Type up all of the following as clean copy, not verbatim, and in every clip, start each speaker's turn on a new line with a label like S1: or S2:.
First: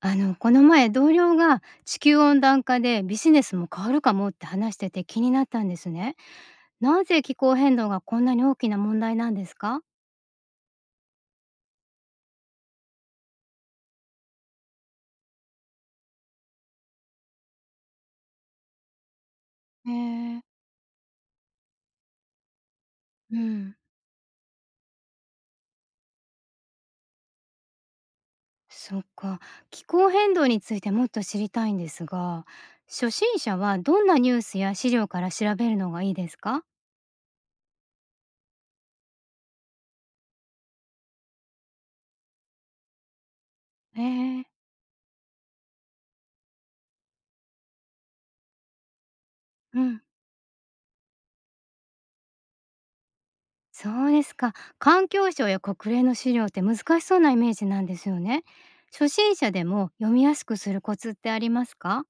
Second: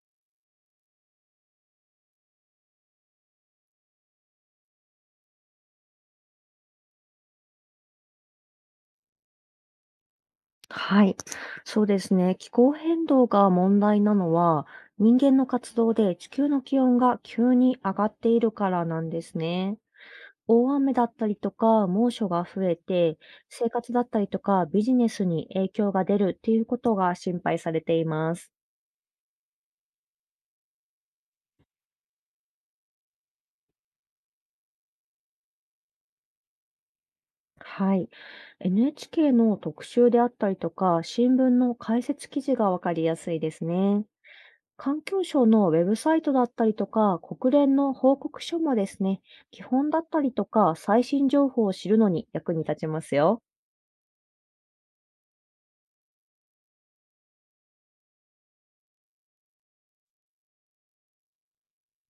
S1: この前同僚が地球温暖化でビジネスも変わるかもって話してて気になったんですね。なぜ気候変動がこんなに大きな問題なんですか？
S2: はい、そうですね。気候変動が問題なのは、人間の活動で地球の気温が急に上がっているからなんですね。
S1: へえー。
S2: 大雨だったりとか猛暑が増えて、
S1: う
S2: 生
S1: ん。
S2: 活だったりとかビジネスに影響が出るっていうことが心配されています。
S1: そっか。気候変動についてもっと知りたいんですが、初心者はどんなニュースや資料から調べるのがいいですか？
S2: はい。NHK の特集であったりとか、新聞の解説記事がわかりやすいです
S1: へ
S2: ね。
S1: えー。
S2: 環境省のウェブサイトだったりとか、国連の報告書もですね、基
S1: う
S2: 本
S1: ん。
S2: だったりとか、最新情報を知るのに役に立ちますよ。
S1: そうですか。環境省や国連の資料って難しそうなイメージなんですよね。初心者でも読みやすくするコツってありますか？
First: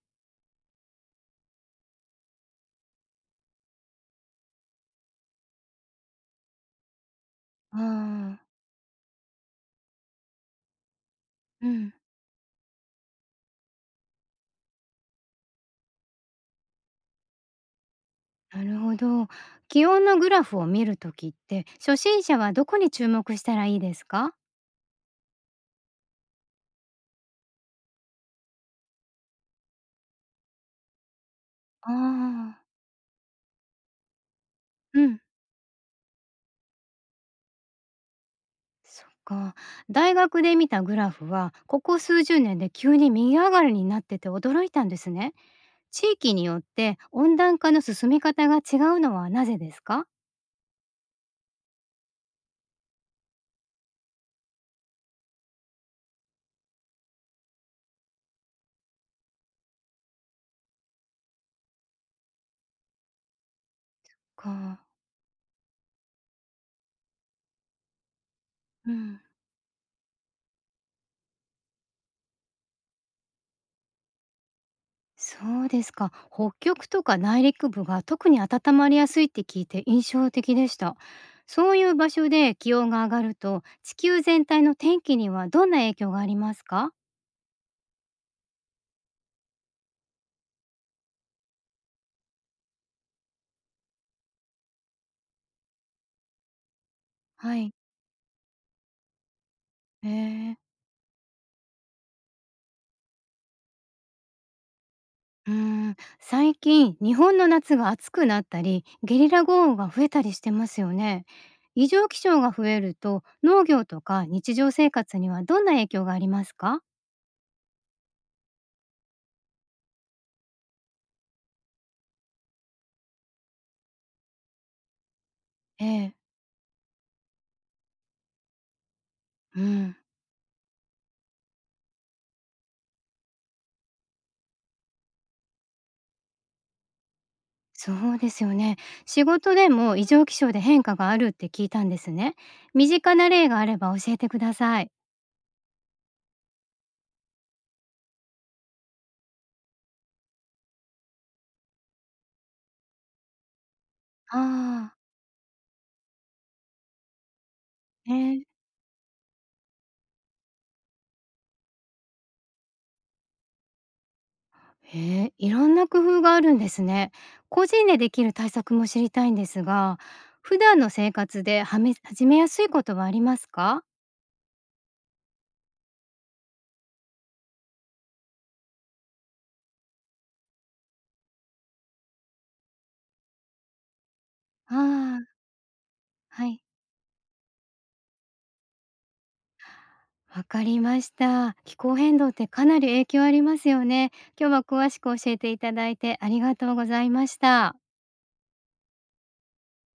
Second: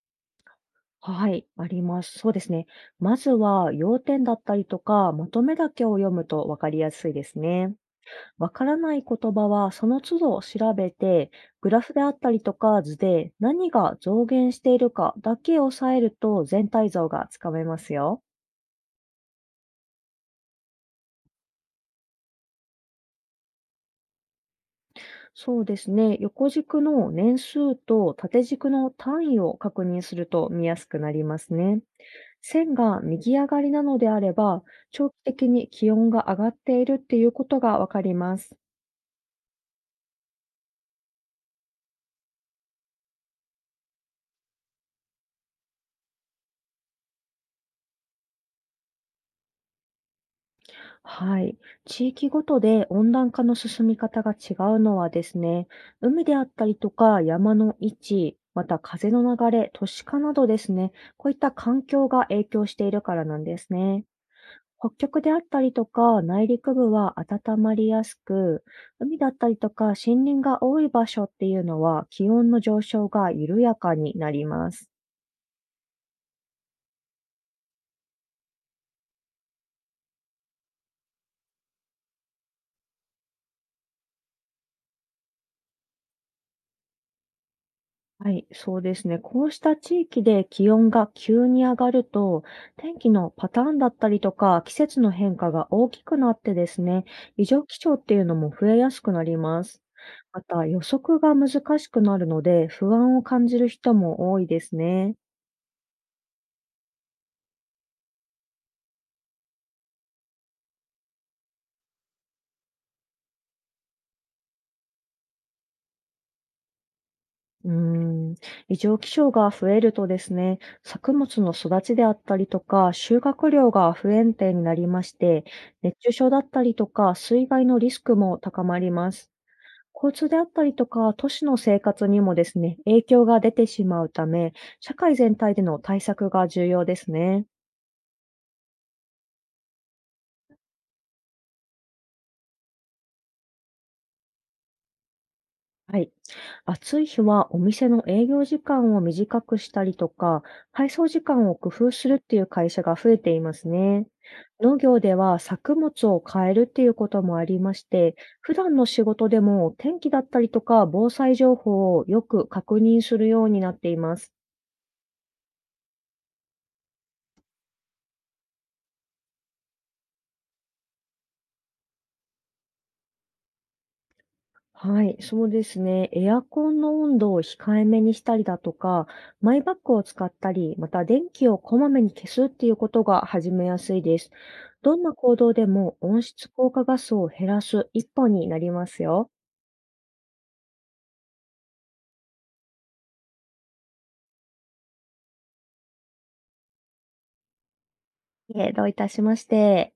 S2: はい、あります。そうですね。まずは、要点だったりとか、まとめだけを読むと分かりやすいですね。
S1: あ
S2: わ
S1: あ。
S2: からない言葉は、その都度調べて、
S1: う
S2: グラ
S1: ん。
S2: フであったりとか図で何が増減しているかだけ押さえると全体像がつかめますよ。
S1: なるほど。気温のグラフを見るときって、初心者はどこに注目したらいいですか？
S2: そうですね。横軸の年数と縦軸の単位を確認すると見やすくなりますね。
S1: ああ。
S2: 線が右上がりなのであれば、
S1: う
S2: 長期
S1: ん。
S2: 的に気温が上がっているっていうことがわかります。
S1: そっか。大学で見たグラフは、ここ数十年で急に右上がりになってて驚いたんですね。地域によって温暖化の進み方が違うのはなぜですか？
S2: はい。地域ごとで温暖化の進み方が違うのはですね、海であったりとか山の位置、また風の流れ、都市化などですね、こういった環境が影響しているからなんですね。
S1: か。
S2: 北極であったりとか、内陸部は温まりやすく、
S1: う
S2: 海
S1: ん。
S2: だったりとか森林が多い場所っていうのは気温の上昇が緩やかになります。
S1: そうですか。北極とか内陸部が特に温まりやすいって聞いて印象的でした。そういう場所で気温が上がると、地球全体の天気にはどんな影響がありますか？
S2: はい、そうですね。こうした地域で気温が急に上がると、天気のパターンだったりとか、季節の変化が大きくなってですね、異
S1: は
S2: 常
S1: い。
S2: 気象っていうのも増えやすくなります。
S1: へ
S2: ま
S1: え。
S2: た予測が難しくなるので、不安を感じる人も多いですね。
S1: うーん、最近日本の夏が暑くなったり、ゲリラ豪雨が増えたりしてますよね。異常気象が増えると、農業とか日常生活にはどんな影響がありますか？
S2: うーん、異常気象が増えるとですね、作物の育ちであったりとか、収穫量が不安定になりまして、
S1: え
S2: 熱中
S1: え。
S2: 症だったりとか、水害のリスクも高まります。
S1: うん。
S2: 交通であったりとか、都市の生活にもですね、影響が出てしまうため、社会全体での対策が重要ですね。
S1: そうですよね。仕事でも異常気象で変化があるって聞いたんですね。身近な例があれば教えてください。
S2: はい。暑い日はお店の営業時間を短くしたりとか、配送時間を工夫するっていう会社が増えていますね。農
S1: あ
S2: 業では作物を変えるっていうこともありまし
S1: あ、
S2: て、
S1: ねえ、
S2: 普段の仕事でも天気だったりとか防災情報をよく確認するようになっています。
S1: へえ、いろんな工夫があるんですね。個人でできる対策も知りたいんですが、普段の生活ではめ始めやすいことはありますか？
S2: はい、そうですね。エアコンの温度を控えめにしたりだとか、マイバッグを使ったり、また電気をこまめに消すっていうことが始めやすいです。
S1: あ
S2: どんな
S1: あ、
S2: 行動でも温
S1: は
S2: 室
S1: い。
S2: 効果ガスを減らす一歩になりますよ。
S1: わかりました。気候変動ってかなり影響ありますよね。今日は詳しく教えていただいてありがとうございました。
S2: いえ、どういたしまして。